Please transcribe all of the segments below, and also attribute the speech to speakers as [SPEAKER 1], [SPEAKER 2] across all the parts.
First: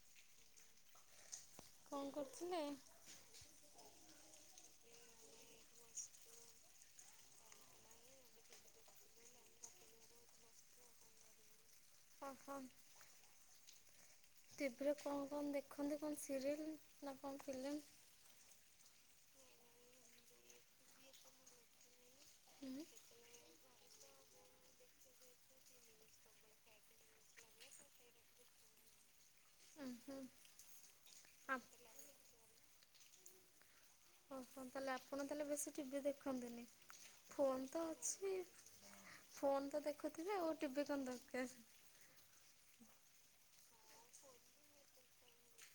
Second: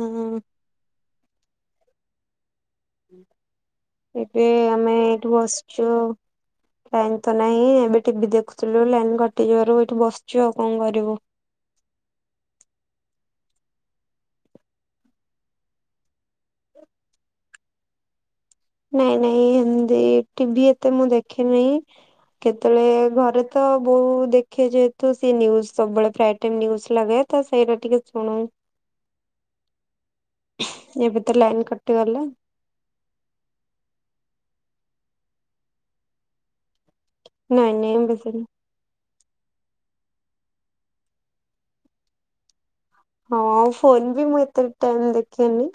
[SPEAKER 1] ହଁ ହୁଁ ହୁଁ
[SPEAKER 2] କଣ କରୁଥିଲେ?
[SPEAKER 1] ଏବେ ଆମେ ଏଇଠୁ ବସିଛୁ। ଲାଇନ୍ ତ ନାହିଁ ଏବେ ଟିଭି ଦେଖୁଥିଲୁ ଲାଇନ କଟିଯିବାରୁ ଏଇଠି ବସିଛୁ ଆଉ କଣ କରିବୁ।
[SPEAKER 2] ହଁ ହଁ। ଟିଭିରେ କଣ କଣ ଦେଖନ୍ତି କଣ ସିରିଏଲ ନା କଣ ଫିଲ୍ମ?
[SPEAKER 1] ନାଇଁ ନାଇଁ ଏମତି ଟିଭି ଏତେ ମୁଁ ଦେଖେନି।
[SPEAKER 2] ହୁଁ।
[SPEAKER 1] କେତେବେଳେ ଘରେ ତ ବୋଉ ଦେଖେ ଯେହେତୁ ସେ ନିୁଜ୍ ସବୁବେଳେ ପ୍ରାୟ ଟାଇମ ନିୁଜ୍ ଲାଗେ। ତ ସେଇଟା ଟିକେ ଶୁଣୁ।
[SPEAKER 2] ହଁ ହଁ।
[SPEAKER 1] ଏବେ ତ ଲାଇନ କଟିଗଲା।
[SPEAKER 2] ତାହଲେ ଆପଣ ତାହେଲେ ବେଶୀ ଟିଭି ଦେଖନ୍ତିନି ଫୋନ
[SPEAKER 1] ନାଇଁ
[SPEAKER 2] ତ
[SPEAKER 1] ନାଇଁ
[SPEAKER 2] ଅଛି।
[SPEAKER 1] ବେଶୀ
[SPEAKER 2] ଫୋନ ତ ଦେଖୁଥିବେ ଆଉ ଟିଭିି କଣ ଦରକାର।
[SPEAKER 1] ହଁ ଆଉ ଫୋନ ବି ମୁଁ ଏତେ ଟାଇ ଦେଖେନି।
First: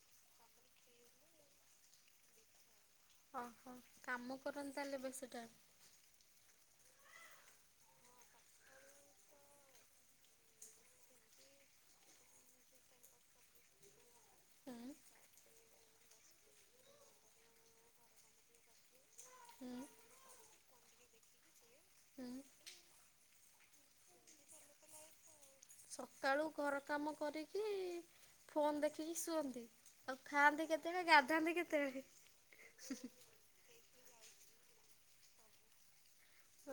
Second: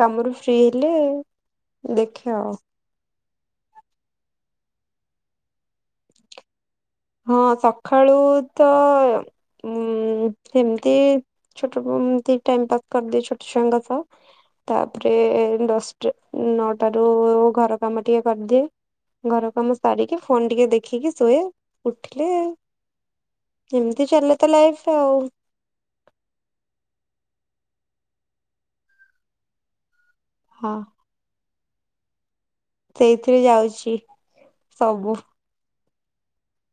[SPEAKER 1] କାମରୁ ଫ୍ରି ହେଲେ ଦେଖିବା ଆଉ।
[SPEAKER 2] ଓହୋ କାମ କରନ୍ତ ତାହେଲେ ବେଶି ଟାଇମ୍?
[SPEAKER 1] ହଁ ସକାଳୁ ତ ଉଁ ସେମିତି ଛୋଟ ଏମତି ଟାଇମ ପାସ୍ କରିଦିଏ ଛୋଟ ଛୁଆଙ୍କ ସହ।
[SPEAKER 2] ହୁଁ
[SPEAKER 1] ତାପରେ ଦଶଟା ନଅଟ ରୁ ଘର କାମ ଟିକେ କରିଦିଏ। ଘର
[SPEAKER 2] ହୁଁ
[SPEAKER 1] କାମ ସାରିକି ଫୋନ ଟିକେ ଦେଖିକି ଶୁଏ। ଉଠିଲେ
[SPEAKER 2] ହୁଁ।
[SPEAKER 1] ଆ ଏମିତି ଚାଲେ ତ ଲାଇଫ ଆଉ।
[SPEAKER 2] ସକାଳୁ ଘର କାମ କରିକି ଫୋନ ଦେଖିକି ଶୁଅନ୍ତି? ଆଉ ଖାଆନ୍ତି
[SPEAKER 1] ହଁ
[SPEAKER 2] କେତେବେଳେ ଗାଧାନ୍ତି କେତେବେଳେ?
[SPEAKER 1] ସେଇଥିରେ ଯାଉଛି ସବୁ।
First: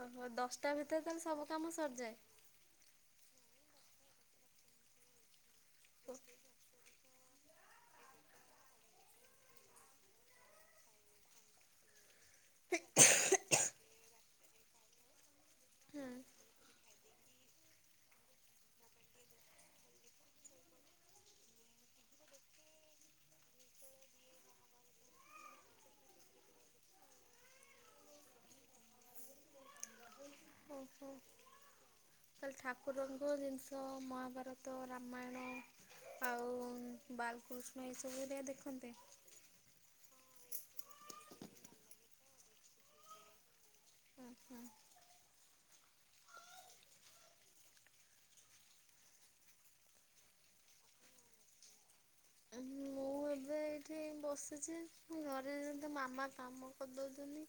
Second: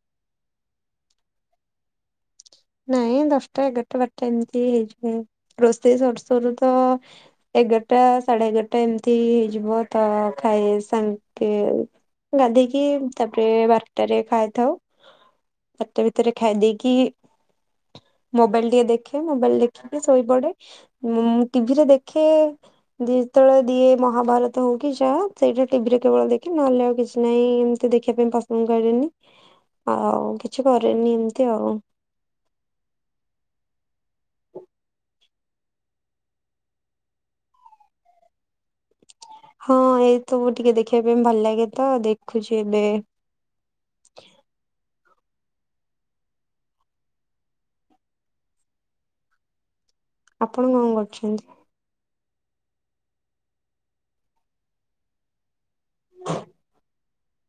[SPEAKER 2] ଓହୋ ଦଶଟା ଭିତରେ ତାଲେ ସବୁ କାମ ସରିଯାଏ?
[SPEAKER 1] ନାଇଁ ଦଶଟା ଏଗାରଟା ବାରଟା ଏମିତି ହେଇଯିବ। ରୋଷେଇ ସରୁ ସରୁ ତ ଏଗାରଟା ସାଢେ ଏଗାରଟା ଏମିତି ହେଇଯିବ ତ ଖାଇ ସାଙ୍ଗେ ଗାଧେଇକି ତାପରେ ବାରଟାରେ ଖାଇଥାଉ। ବାରେଟା
[SPEAKER 2] ହୁଁ
[SPEAKER 1] ଭିତରେ ଖାଇ ଦେଇେଇକି ମୋବାଇଲ ଟିକେ ଦେଖେ ମୋବାଇଲ ଦେଖିକି ଶୋଇପଡେ ଟିଭିରେ ଦେଖେ ଯେତେବେଳେ ଦିଏ ମହାଭାରତ ହଉ କି ଯାହା ସେଇଟା ଟିଭିରେ କେବଳ ଦେଖି ନହେଲେ ଆଉ କିଛି ନାହିଁ ତେ ଦେଖିବା ପାଇଁ ପସନ୍ଦ କରେନି ଆଉ କିଛି କରେନି ଏମିତି ଆଉ।
[SPEAKER 2] ଖାଲି ଠାକୁରଙ୍କ ଜିନିଷ ମହାଭାରତ ରାମାୟଣ ଆଉ ବାଲକୃଷ୍ଣ ଏସବୁ ହେରିକା ଦେଖନ୍ତି।
[SPEAKER 1] ହଁ ଏ ତ ମୁ ଟିକେ ଦେଖିବା ପାଇଁ ଭଲ ଲାଗେ ତ ଦେଖୁଛି ଏବେ।
[SPEAKER 2] ହୁଁ ହୁଁ।
[SPEAKER 1] ଆପଣ କଣ କରୁଛନ୍ତି?
[SPEAKER 2] ମୁଁ ଏବେ ଏଇଠି ବସିଛି ଘରେ ମାମା କାମ କରିଦଉଛନ୍ତି।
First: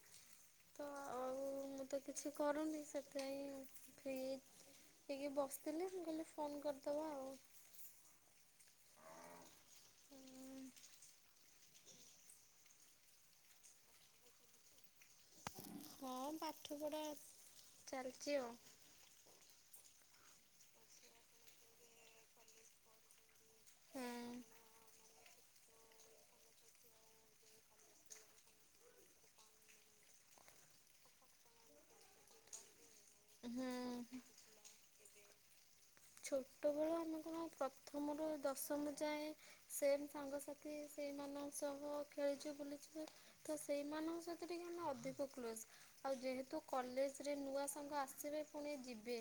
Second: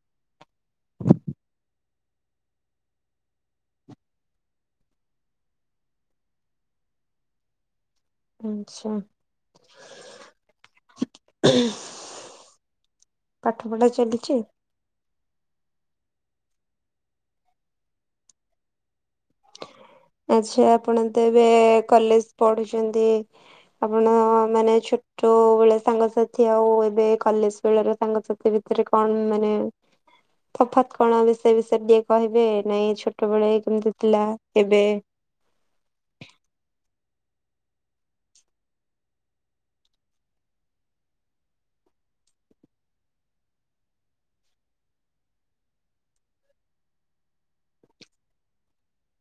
[SPEAKER 2] ତ ଆଉ ମୁଁ ତ କିଛି କରୁନି। ସେଥିପାଇଁ ଫ୍ରିଜ୍ ଟିକି ବସିଥିଲେ ମୁଁ କହିଲି ଫୋନ୍ କରିଦେବା ଆଉ।
[SPEAKER 1] ଆଛା। [unintelligible] ପାଠ ପଢା ଚାଲିଛି?
[SPEAKER 2] ହଁ ପାଠପଢ଼ା ଚାଲିଛି ଆଉ।
[SPEAKER 1] ଆଛା ଆପଣ ତ ଏବେ କଲେଜ ପଢୁଛନ୍ତି? ଆପଣ
[SPEAKER 2] ହୁଁ
[SPEAKER 1] ମାନେ ଛ ଟ ବେଳେ ସାଙ୍ଗସାଥି ଆଉ ଏବେ କଲେଜ ବେଳ ର ସାଙ୍ଗସାଥି ଭିତରେ କଣ ମାନେ ତଫାତ୍ କଣ ବିଷୟ ବିଷୟରେ ଟିକେ କହିବେ ନାଇଁ ଛୋଟବେଳେ କେମିତି
[SPEAKER 2] ହୁଁ
[SPEAKER 1] ଥିଲା ଏବେ
[SPEAKER 2] ଛୋଟବେଳୁ ଆମେ କଣ ପ୍ରଥମରୁ ଦଶମ ଯାଏ। ସେମ ସାଙ୍ଗସାଥି ସେଇମାନଙ୍କ ସହ ଖେଳିଛୁ ବୁଲିଛୁ। ତ ସେଇମାନଙ୍କ ସହିତ ଟିକେ ଆମେ ଅଧିକ କ୍ଲୋଜ। ଆଉ ଯେହେତୁ କଲେଜ ରେ ନୂଆ ସାଙ୍ଗ ଆସିବେ ପୁଣି ଯିବେ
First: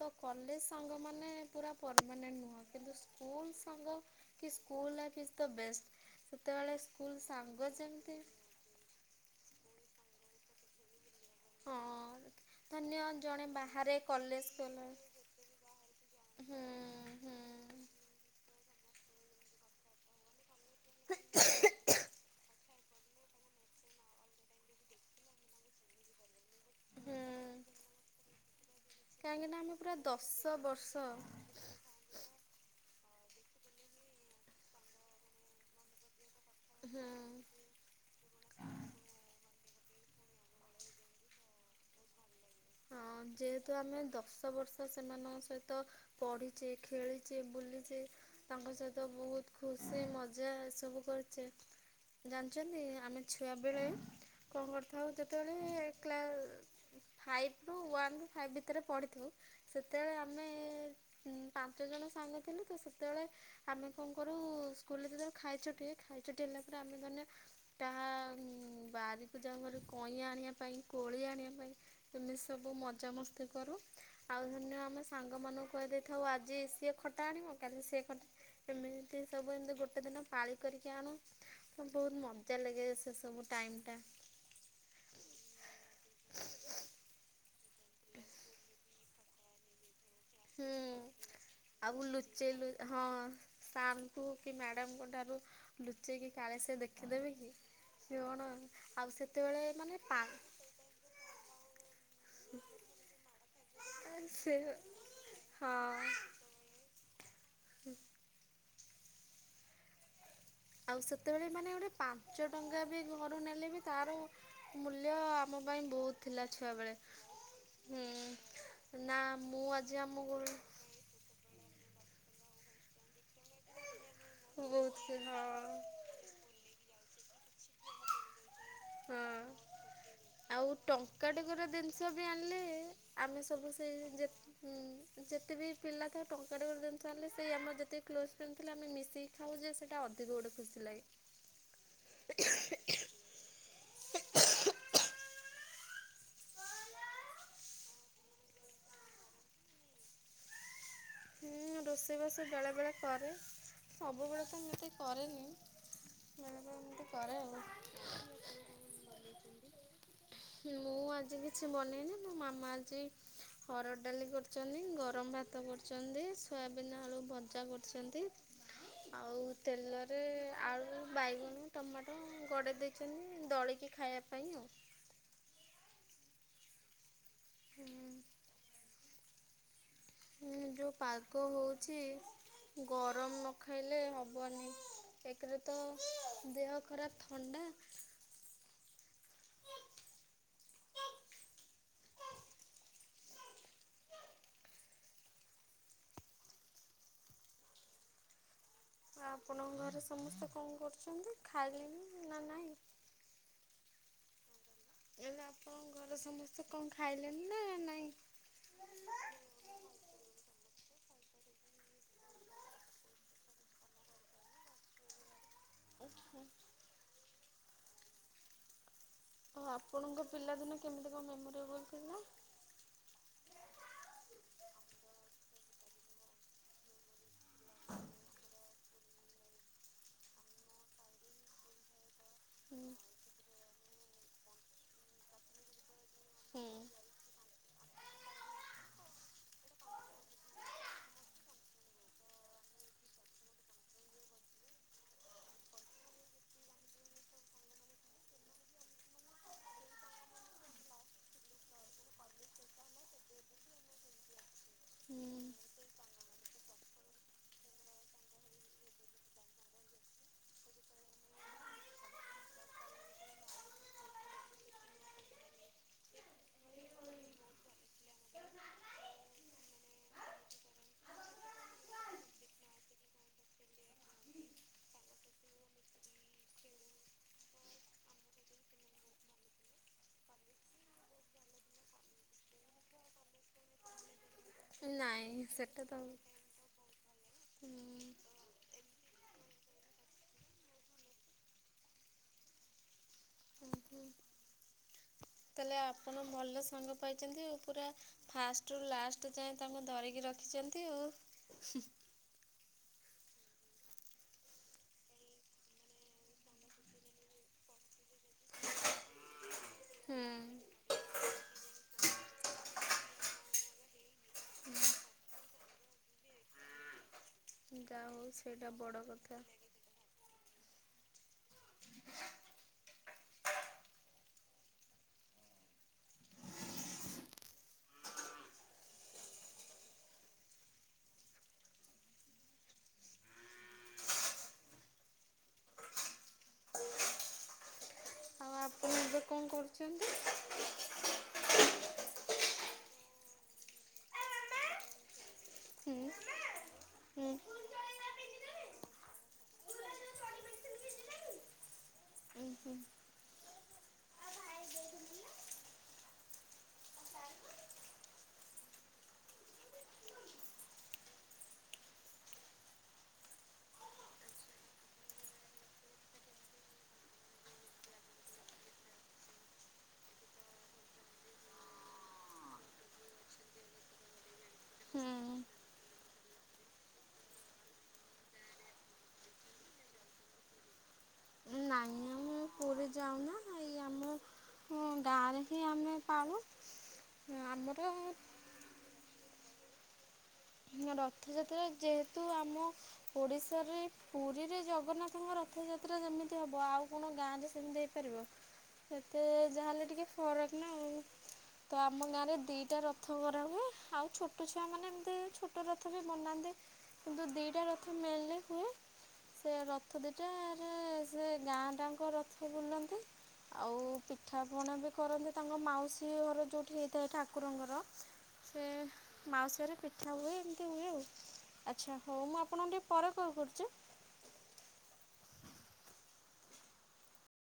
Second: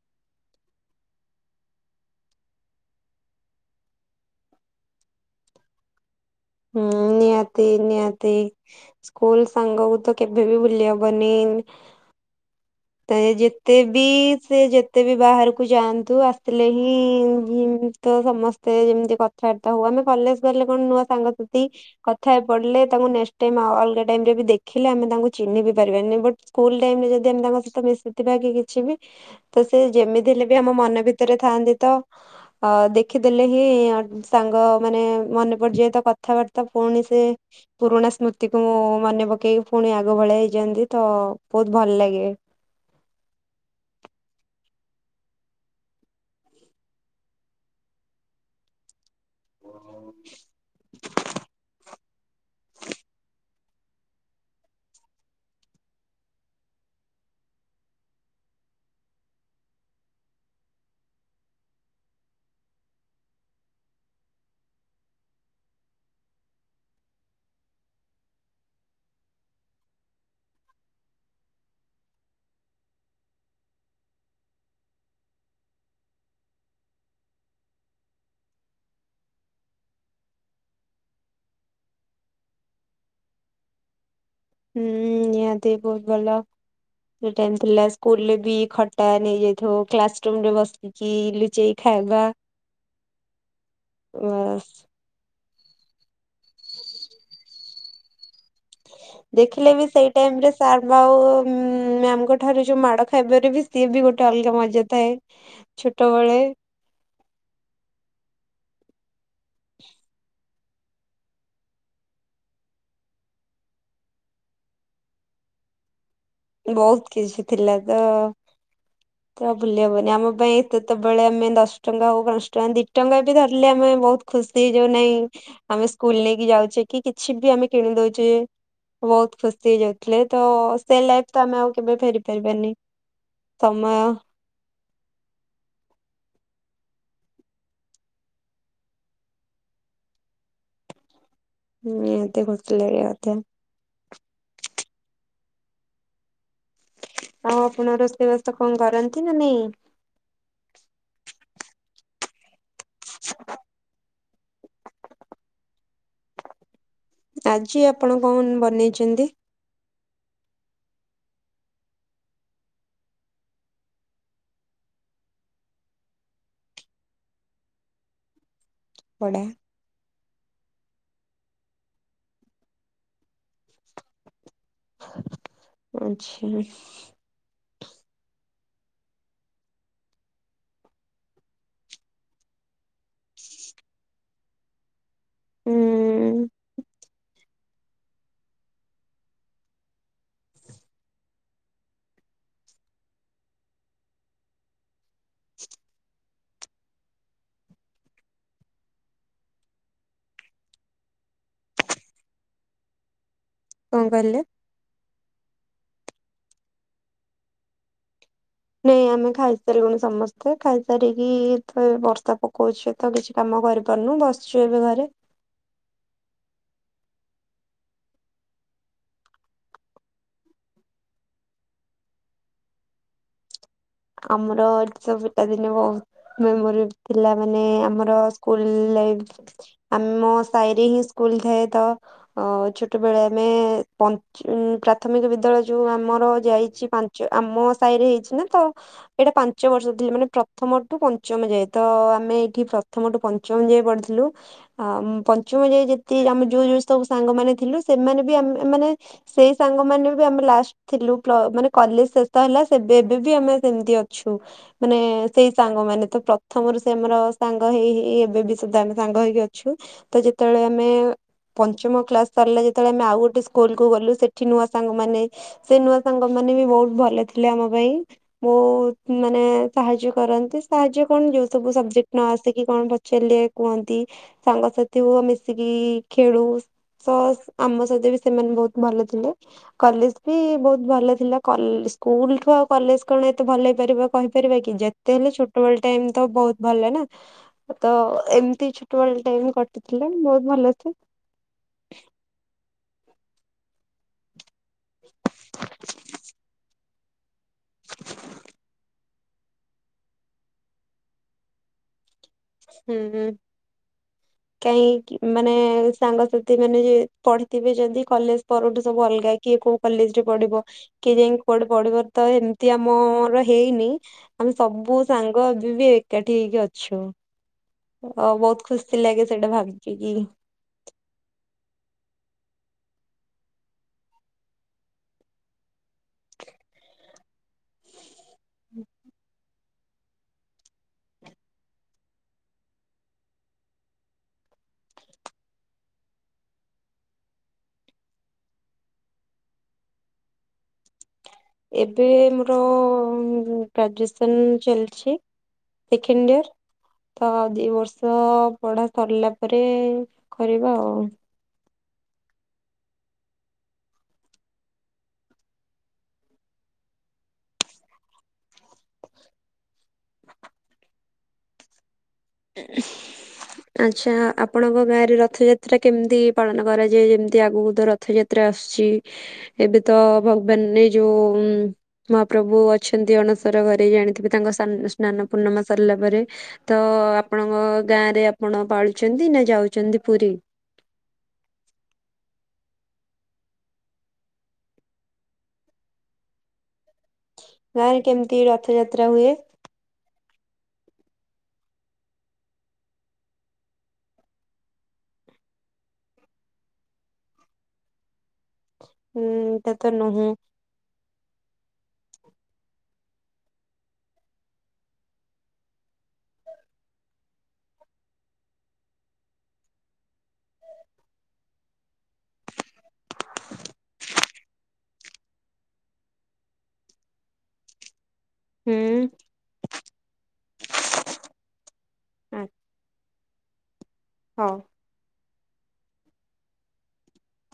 [SPEAKER 2] ତ କଲେଜ ସାଙ୍ଗ ମାନେ ପୁରା ପରମାନେଣ୍ଟ ନୁହଁ କିନ୍ତୁ ସ୍କୁଲ ସାଙ୍ଗ କି ସ୍କୁଲ ଲାଇଫ ଇ୍ ତ ବେଷ୍ଟ ସେତେବେଳେ
[SPEAKER 1] ହୁଁ
[SPEAKER 2] ସ୍କୁଲ
[SPEAKER 1] ନିହାତି
[SPEAKER 2] ସାଙ୍ଗ ଯେମିତି
[SPEAKER 1] [unintelligible] ସ୍କୁଲ ସାଙ୍ଗକୁ ତ କେବେ ବି ଭୁଲି ହବ ବନି
[SPEAKER 2] ହଁ ଧନ୍ୟ
[SPEAKER 1] ସେଜେତେ ବି
[SPEAKER 2] ଜଣେ
[SPEAKER 1] ଯେତେ
[SPEAKER 2] ବାହାରେ
[SPEAKER 1] ବି
[SPEAKER 2] କଲେଜ
[SPEAKER 1] ସେ
[SPEAKER 2] ଗଲା
[SPEAKER 1] ଯେତେ ବି ବାହାରକୁ ଯାଆନ୍ତୁ
[SPEAKER 2] ହୁଁ
[SPEAKER 1] ଆସିଲେ ହିଁ
[SPEAKER 2] ହୁଁ
[SPEAKER 1] ତ ସମସ୍ତେ ଯେମିତି କଥା [unintelligible] ଆମେ କଲେଜ ଗଲେ କଣ ନୂଆ ସାଙ୍ଗସାଥି କଥା ପଢିଲେ ତାଙ୍କୁ ନେକଷ୍ଟ ଟାଇମ ଅଲଗା ଟାଇରେ ବି ଦେଖିଲେ ଆମେ ତାଙ୍କୁ ଚିହ୍ନି ପାରିବାନି ବଟ୍ ସ୍କୁଲ ଟାଇମ ରେ ଯଦି ଆମେ ତାଙ୍କ
[SPEAKER 2] ହୁଁ
[SPEAKER 1] ସହିତ ମିଶିଥିବା କି କିଛି ବି
[SPEAKER 2] କାହିଁକିନା
[SPEAKER 1] ତ
[SPEAKER 2] ଆମେ
[SPEAKER 1] ସେ
[SPEAKER 2] ପୁରା
[SPEAKER 1] ଯେମିତି ହେଲେ
[SPEAKER 2] ଦଶ
[SPEAKER 1] ବି ଆମ
[SPEAKER 2] ବର୍ଷ
[SPEAKER 1] ମନ ଭିତରେ ଥାଆନ୍ତି ତ ଅ ଦେଖିଦେଲେ ହିଁ ସାଙ୍ଗ ମାନେ ମନେ ପଡି ଯାଏ ତ ପା କଥାବାର୍ତ୍ତା ପୁଣି
[SPEAKER 2] ହୁଁ
[SPEAKER 1] ସେ ପୁରୁଣା ସ୍ମୃତିକୁ ମୁଁ ମନେ ପକେଇକି ପୁଣି ଆଗ ଭଳିଆ ହେଇଯାଆନ୍ତି ତ ବହୁତ ଭଲ ଲାଗେ।
[SPEAKER 2] ହଁ ଯେହେତୁ ଆମେ ଦଶ ବର୍ଷ ସେମାନଙ୍କ ସହିତ ପଢିଚେ଼ ଖେଳିଚେ ବୁଲିଚେ ତାଙ୍କ ସହିତ ବହୁତ ଖୁସି ମଜା ଏ ସବୁ କରିଛେ ଜାଣିଛନ୍ତି ଆମେ ଛୁଆବେେଳେ କଣ କରିଥାଉ ଯେତେବେଳେ କ୍ଲା ଫାଇଭ୍ ରୁ ୱାାନ ରୁ ଫାଇଭ୍ ଭିତରେ ପଢ଼ିଥିବ ସେତେବେଳେ ଆମେ ପାଞ୍ଚ ଜଣ ସାଙ୍ଗ ଥିଲୁ ତ ସେତେବେଳେ ଆମେ କଣ କରୁ ସ୍କୁଲରେ ଖାଇଚଟି ହୁଏ ଖାଇ ଚଟି ହେଲା ପରେ ଆମେ ମାନେ କାହା ବାରିକୁ ଯାଉ କଇଁଆ ଆଣିବା ପାଇଁ କୋଳି ଆଣିବା ପାଇଁ ତମି ସବୁ ମଜ ମସ୍ତି କରୁ। ଆଉ ଧନ୍ୟ ଆମେ ସାଙ୍ଗ ମାନଙ୍କୁ କହିଦେଇଥାଉ ଆଜି ସିଏ ଖଟା ଆଣିବ କାଲି ସିଏ ଖ ସେମିତି ସବୁ ଏମିତି ଗୋଟେ ଦିନ ପାଳି କରିକି ଆଣୁ। ବହୁତ ମଜା ଲାଗେ ସେ ସବୁ ଟାଇମ ଟା।
[SPEAKER 1] ହୁଁ ନିହାତି ବହୁତ ଭଲ ଥିଲା ସ୍କୁଲ ରେ ବି ଖ ଟା ନେଇଯାଇଥାଉ କ୍ଲାସ ରୁମ ରେ
[SPEAKER 2] ହୁଁ
[SPEAKER 1] ବସିକି ଲୁଚେଇ
[SPEAKER 2] ଆଉ
[SPEAKER 1] ଖାଇବା।
[SPEAKER 2] ଲୁଚେଇ ହଁ ସାର କୁ କି
[SPEAKER 1] ବାସ୍
[SPEAKER 2] ମ୍ୟାଡାମ କ ରୁ ଲୁଚେଇକି କାଳେ ସେ ଦେଖିଦେବେ କିି ସେ କଣ? ଆଉ ସେତେବେଳେ
[SPEAKER 1] ଦେଖିଲେ ବି
[SPEAKER 2] ମାନେ
[SPEAKER 1] ସେଇ
[SPEAKER 2] ପା
[SPEAKER 1] ଟାଇମ ରେ ସାର୍ ବାଉ ମ୍ୟାମଙ୍କ ଠାରୁ ଯୋଉ ମାଡ ଖାଇବାରେ ବି ଇଏ ବି ଗୋଟେ ଅଲଗା
[SPEAKER 2] ସେ
[SPEAKER 1] ମଜା ଥାଏ ଛୋଟବେଳେ।
[SPEAKER 2] ହୁଁ। ଆଉ ସେତେବେଳେ ବି ମାନେ ଗୋଟେ ପାଞ୍ଚ ଟଙ୍କା ବି ଘରୁ ନେଲେ ବି ତାର ମୂଲ୍ୟ ଆମ ପାଇଁ ବହୁତ ଥିଲା ଛୁଆ
[SPEAKER 1] ବହୁତ କିଛି ଥିଲା
[SPEAKER 2] ବେଳେ
[SPEAKER 1] ତ
[SPEAKER 2] ନାଁ
[SPEAKER 1] ତ
[SPEAKER 2] ମୁଁ
[SPEAKER 1] ଭୁଲି
[SPEAKER 2] ଆଜି
[SPEAKER 1] ହବନି
[SPEAKER 2] ଆମ ଘରୁ
[SPEAKER 1] ପାଇଁ ସେତେବେଳେ ଆମେ ଦଶ ଟଙ୍କା ହଉ ପାଞ୍ଚ ଟଙ୍କା ଦି ଟଙ୍କା ଏତିକି ଧରିଲେ ଆମେ ବହୁତ ଖୁସି ହେଇଯାଉ ନାଇଁ
[SPEAKER 2] ବହୁତ ହଁ
[SPEAKER 1] ଆମେ ସ ସ୍କୁଲ୍ ନେଇକି ଯାଉଛେ କି କିଛି ବି ଆମେ କିଣି ଦଉଛେ।
[SPEAKER 2] ହଁ
[SPEAKER 1] ବହୁତ ଖୁସି ହେଇଯାଉଥିଲେ ତ
[SPEAKER 2] ଆଉ
[SPEAKER 1] ସେ ଲାଇଫ
[SPEAKER 2] ଟଙ୍କା
[SPEAKER 1] ତ
[SPEAKER 2] ଟେ
[SPEAKER 1] ଆମେ
[SPEAKER 2] ଗୋଟେ
[SPEAKER 1] ଆଉ କେବେ
[SPEAKER 2] ଜିନିଷ
[SPEAKER 1] ଫେରି
[SPEAKER 2] ବି ଆଣିଲେ
[SPEAKER 1] ପାରିବାନି
[SPEAKER 2] ଆମେ ସବୁ ସେଇ
[SPEAKER 1] ସମୟ
[SPEAKER 2] ଯେ ହୁଁ ଯେତେ ବିି ପିଲା ଥାଉ ଟଙ୍କାଟେରେ ଗୋଟେ ଜିନିଷ ଆଣିଲେ ସେଇ ଆମର ଯେତେ କ୍ଲୋଜ୍ ଫ୍ରେଣ୍ଡ୍ ଥିଲେ ଆମେ ମିଶି ଖାଉ ଯେ ସେଇଟା ଅଧିକ ଗୋଟେ ଖୁସି ଲାଗେ।
[SPEAKER 1] ହୁଁ ଏତେ ଖୁସି ଲାଗିବା କଥା ନୁ ଆଉ ଆପଣ ରୋଷେଇ ବାସ କଣ କରନ୍ତି ନାଁ ନାଇଁ?
[SPEAKER 2] ହୁଁ ରୋଷେଇ ବାସ ବେଳେ ବେଳେ କରେ ସବୁବେଳେ ତ ମୁଁ ଏତେ କରେନି ବେଳେ ବେଳେ ମୁଁ ଏତେ
[SPEAKER 1] ଆଜି ଆପଣ କଣ ବ ବନେଇଛନ୍ତି?
[SPEAKER 2] ମୁଁ ଆଜି କିଛି ବନେଇନି ମୋ ମାମା ଆଜି ହରଡ଼ ଡାଲି କରିଛନ୍ତି ଗରମ ଭାତ କରିଛନ୍ତି ସୋୟାବିିନ ଆଳୁ ଭଜା କରିଛନ୍ତି ଆଉ
[SPEAKER 1] ବଡା
[SPEAKER 2] ତେଲରେ ଆଳୁ ବାଇଗଣ ଟମାଟୋ ଗଡ଼େଇ ଦେଇଛନ୍ତି ଦଳିକି ଖାଇବା ପାଇଁ ଆଉ।
[SPEAKER 1] ଆଚ୍ଛା।
[SPEAKER 2] ହୁଁ। ହୁଁ ଯୋଉ ପାଗ ହଉଛି ଗରମ ନ ଖାଇଲେ ହବନି। ଏକ ରେ ତ ଦେହ ଖରାପ ଥଣ୍ଡା। ଆପଣଙ୍କ ଘରେ ସମସ୍ତେ କଣ କରୁଛନ୍ତି ଖାଇଲେଣି ନା ନାହିଁ?
[SPEAKER 1] କଣ କହିଲେ?
[SPEAKER 2] ହେଲେ ଆପଣଙ୍କ ଘରେ ସମସ୍ତେ କଣ ଖାଇଲେଣି ନାଁ ନାଇଁ?
[SPEAKER 1] ନାଇଁ ଆମେ ଖାଇସାରିଲୁଣି ସମସ୍ତେ ଖାଇସାରିକି ଏଇତ ବର୍ଷା ପକଉଛି ତ କିଛି କାମ କରିପାରୁନୁ ବସିଛୁ ଏବେ ଘରେ।
[SPEAKER 2] ଓ ହୋ। ଆଉ ଆପଣଙ୍କ ପିଲାଦିନ କେମିତି କଣ ମେମୋରିବଲ୍ ଥିଲା?
[SPEAKER 1] ଆମର ଏଇଠି ତ ପିଲା ଦିନେ ବହୁତ ମେମୋରି ଥିଲା ମାନେ ଆମର ସ୍କୁଲ୍ ଲାଇଫ୍ ଆମ ସାହିରେ ହିଁ ସ୍କୁଲ୍ ଥାଏ ତ ଅ
[SPEAKER 2] ହୁଁ
[SPEAKER 1] ଛୋଟ ବେଳେ ଆମେ ପଞ୍ଚ ଉଁ ପ୍ରାଥମିକ ବିଦ୍ୟାଳୟ ଯୋଉ ଆମର
[SPEAKER 2] ହୁଁ
[SPEAKER 1] ଯାଇଛି ପାଞ୍ଚ ଆମ ସାହିରେ ହେଇଛି ନା ତ ଏଇଟା ପାଞ୍ଚ ବର୍ଷ ଥିଲେ ମାନେ ପ୍ରଥମ ଠୁ ପଞ୍ଚମ ଯାଏ ତ ଆମେ ଏଇଠି ପ୍ରଥମ ଠୁ ପଞ୍ଚମ ଯାଏ ପଢିଥିଲୁ। ଆଉଁ ପଞ୍ଚମ ଯାଏ ଯେତିକି ଆମେ ଯୋଉ ଯୋଉ ସବୁ ସାଙ୍ଗମାନେ ଥିଲୁ ସେମାନେ ବି ଆମେ ମାନେ ସେଇ ସାଙ୍ଗ ମାନେ ବି ଆମେ ଲାଷ୍ଟ୍ ଥିଲୁ ପ୍ଲ ମାନେ କଲେଜ୍ ଶେଷ ହେଲା ଏବେ ବି ଆମେ ସେମିତି ଅଛୁ। ମାନେ
[SPEAKER 2] ହୁଁ
[SPEAKER 1] ସେଇ ସାଙ୍ଗ ମାନେ ତ ପ୍ରଥମରୁ ସେ ଆମର ସାଙ୍ଗ ହେଇ ହେଇ ଏବେ ବି ସୁଧା ଆମେ ସାଙ୍ଗ ହେଇକି ଅଛୁ। ତ ଯେତେବେଳେ ଆମେ ପଞ୍ଚମ କ୍ଲାସ୍ ସରିଲା ଯେତବେଳେ ଆମେ ଆଉ ଗୋଟେ ସ୍କୁଲ୍ କୁୁ ଗଲୁ ସେଠି ନୂଆ ସାଙ୍ଗମାନେ ସେ ନୂଆ ସାଙ୍ଗ ମାନେ ବି ବହୁତ୍ ଭଲ ଥିଲେ ଆମ ପାଇଁ ବହୁତ୍ ମାନେ ସାହାଯ୍ୟ କରନ୍ତି ସାହାଯ୍ୟ କଣ ଯୋଉ ସବୁ ସବଜେକ୍ଟ ନ ଆସିକି କଣ [unintelligible] କୁହନ୍ତି ସାଙ୍ଗସାଥି ହୁଅ ମିଶିକି ଖେଳୁ [unintelligible] ଆମ ସହିତ ବି ସେମାନେ ବହୁତ ଭଲ ଥିଲେ। କଲେଜ୍ ବି ବହୁତ୍ ଭଲ ଥିଲା ସ୍କୁଲ୍ ଠୁ ଆଉ କଲେଜ୍ କଣ ଏତେ ଭଲ ହେଇପାରିବ କହିପାରିବା କି ଯେତେ ହେଲେ
[SPEAKER 2] ନାଇଁ
[SPEAKER 1] ଛୋଟବେଳ
[SPEAKER 2] ସେଟା
[SPEAKER 1] ଟାଇମ୍ ତ ବହୁତ୍ ଭଲ ନା। ତ
[SPEAKER 2] ହୁଁ
[SPEAKER 1] ଏମିତି ଛୋଟବେଳ ଟାଇମ୍ କଟିଥିଲା ବହୁତ୍ ଭଲ ସେ।
[SPEAKER 2] [unintelligible] ତାହେଲେ ଆପଣ ଭଲ ସାଙ୍ଗ ପାଇଛନ୍ତି ପୁରା ଫାଷ୍ଟରୁୁ ଲା [unintelligible] ତାଙ୍କୁ ଧରେଇକି ରଖିଛନ୍ତି ଆଉ।
[SPEAKER 1] ହୁଁ-ହୁଁ। କାହିଁକି ମାନେ ସାଙ୍ଗସାଥି ମାନେ ପଢିଥିବେ ଯଦି କଲେଜ୍ ପରଠୁ ସବୁ ଅଲଗା ହେ କିଏ କୋଉ କଲେଜ୍ ରେ ପଢିବ
[SPEAKER 2] ହୁଁ
[SPEAKER 1] କିଏ ଯାଇକି କୁଆଡ଼େ ପଢିବ ତ ଏମିତି ଆମର ହେଇନି ଆମେ ସବୁ ସାଙ୍ଗ ବି ଏକାଠି ହେଇକି ଅଛୁ।
[SPEAKER 2] ଯା
[SPEAKER 1] ଅ
[SPEAKER 2] ହଉ
[SPEAKER 1] ବହୁତ
[SPEAKER 2] ସେଇଟା
[SPEAKER 1] ଖୁସି
[SPEAKER 2] ବଡ଼
[SPEAKER 1] ଲାଗେ
[SPEAKER 2] କଥା।
[SPEAKER 1] ସେଇଟା ଭାବି କି।
[SPEAKER 2] ଆଉ ଆପଣ ଏବେ କଣ କରୁଚନ୍ତି?
[SPEAKER 1] ଏବେ ମୋର ଗ୍ରାଜୁଏସନ୍ ଚାଲିଛି।
[SPEAKER 2] ହୁଁ
[SPEAKER 1] ସେକେଣ୍ଡଡିୟର୍। ତ
[SPEAKER 2] ହୁଁ
[SPEAKER 1] ଆଉ ଦି ବର୍ଷ ପଢା ସରିଲା ପରେ କରିବା ଆଉ।
[SPEAKER 2] ହୁଁ-ହୁଁ।
[SPEAKER 1] ଆଚ୍ଛା ଆପଣଙ୍କ ଗାଁରେ ରଥଯାତ୍ରା କେମିତି ପାଳନ କରାଯାଏ ଯେମିତି ଆଗକୁ ଦର ରଥଯାତ୍ରା ଆସୁଚି ଏବେ ତ ଭଗବାନ ଏ ଯୋଉ ମହାପ୍ରଭୁ ଅଛନ୍ତି ଅଣସର ଘରେ ଜାଣିଥିବେ ତାଙ୍କ ସାନ ସ୍ନାନ ପୂର୍ଣ୍ଣମା
[SPEAKER 2] ହୁଁ
[SPEAKER 1] ସରିଲା ପରେ ତ ଆପଣଙ୍କ ଗାଁ ରେ ଆପଣ ପାଳୁଚନ୍ତି ନା ଯାଉଛନ୍ତି ପୁରୀ?
[SPEAKER 2] ନା-ନା ମୁ ପୁରୀ ଯାଉନା ଗାଁ ରେ ହିଁ ଆମେ ପାଳୁ।
[SPEAKER 1] ଗାଁରେ
[SPEAKER 2] ଆମର
[SPEAKER 1] କେମିତି ରଥଯାତ୍ରା ହୁଏ?
[SPEAKER 2] ରଥଯାତ୍ରା ଯେହେତୁ ଆମ ଓଡ଼ିଶାରେ ପୁରୀରେ ଜଗନ୍ନାଥଙ୍କ ରଥଯାତ୍ରା ଯେମିତି ହେବ ଆଉ କଣ ଗାଁରେ ସେମିତି ହେଇପାରିବ। ସେତେ
[SPEAKER 1] ହୁଁ
[SPEAKER 2] ଯାହା
[SPEAKER 1] ଏଟା
[SPEAKER 2] ହେେଲେ
[SPEAKER 1] ତ
[SPEAKER 2] ଟିକେ
[SPEAKER 1] ନୁହୁଁ
[SPEAKER 2] ଫରକ୍ ତ ଆମ ଗାଁ ରେ ଦିଟା ରଥ କରାହୁଏ, ଆଉ ଛୋଟ ଛୁଆ ମାନେ ଏମିତି ଛୋଟ ରଥ ବି ବନାନ୍ତି କିନ୍ତୁ ଦିଇଟା ରଥ ମେନଲି ହୁଏ। ସେ ରଥ ଦୁଇଟାରେ ସେ ଗାଁ ଟାଙ୍କ ରଥ ବୁଲନ୍ତି। ଆଉ ପିଠାପଣା ବି କରନ୍ତି ତାଙ୍କ ମାଉସୀ ଘର ଯେଉଠି ହେଇଥାଏ ଠାକୁରଙ୍କର ସେ
[SPEAKER 1] ହୁଁ
[SPEAKER 2] ମାଉସୀଆରେ ପିଠା ହୁଏ ଏମିତି ହୁଏ ଆଉ ଆଚ୍ଛା ହଉ ମୁଁ ଆପଣଙ୍କ ଟିକେ ପ [unintelligible] କଲ୍ କରୁଚି।
[SPEAKER 1] ହଁ।